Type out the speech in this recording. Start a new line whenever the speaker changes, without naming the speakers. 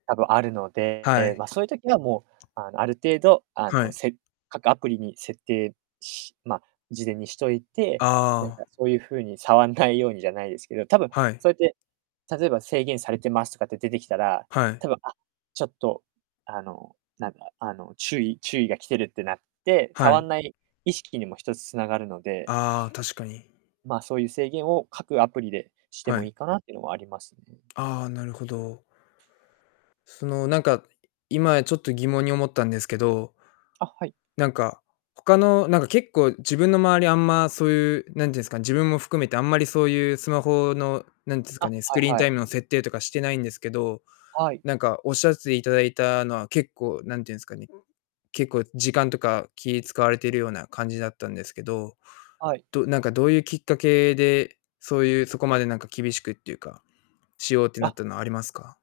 多分、あるの
は
で、
い。
ま、そゆ時はもう、あの、ある程度、あ
は
の、
い。
せ各アプリに設定しま、事前にしといて、なん
あ
か
あ。
そうゆう風に、触んないようにじゃないですけど、多分
はい。
そやって、例えば、制限されてますとかって出てきたら、
はい。
多分、あ、ちょっと、あの、なんだ、あの、注意注意が来てるってなって、
は
触
い。
んない意識にも、一つ、つながるので。
ああ、確かに。
まあ、そうゆう制限を、各アプリでして
は
もい
い。
いかなっていうのもありますね。
ああ、なるほど。そのなんか、今ちょっと、疑問に思ったんですけど
あ、はい。
なんか、他のなんか、結構、自分の周り、あんまそういう、なんてんすか、自分も含めて、あんまりそうゆうスマホの、なんつうすか
あ、
ね、ス
は
ク
い
リーン
は
タ
い。
イムの設定とかしてないんですけど、
はい。
なんかおっしゃっていただいたのは、結構、なんてんすかね、結構時間とか、気使われてるような感じだったんですけど、
はい。
どなんか、どうゆうきっかけで、そうゆう、そこまでなんか、厳しくっていうか、しようってなっ
あ。
たのありますか？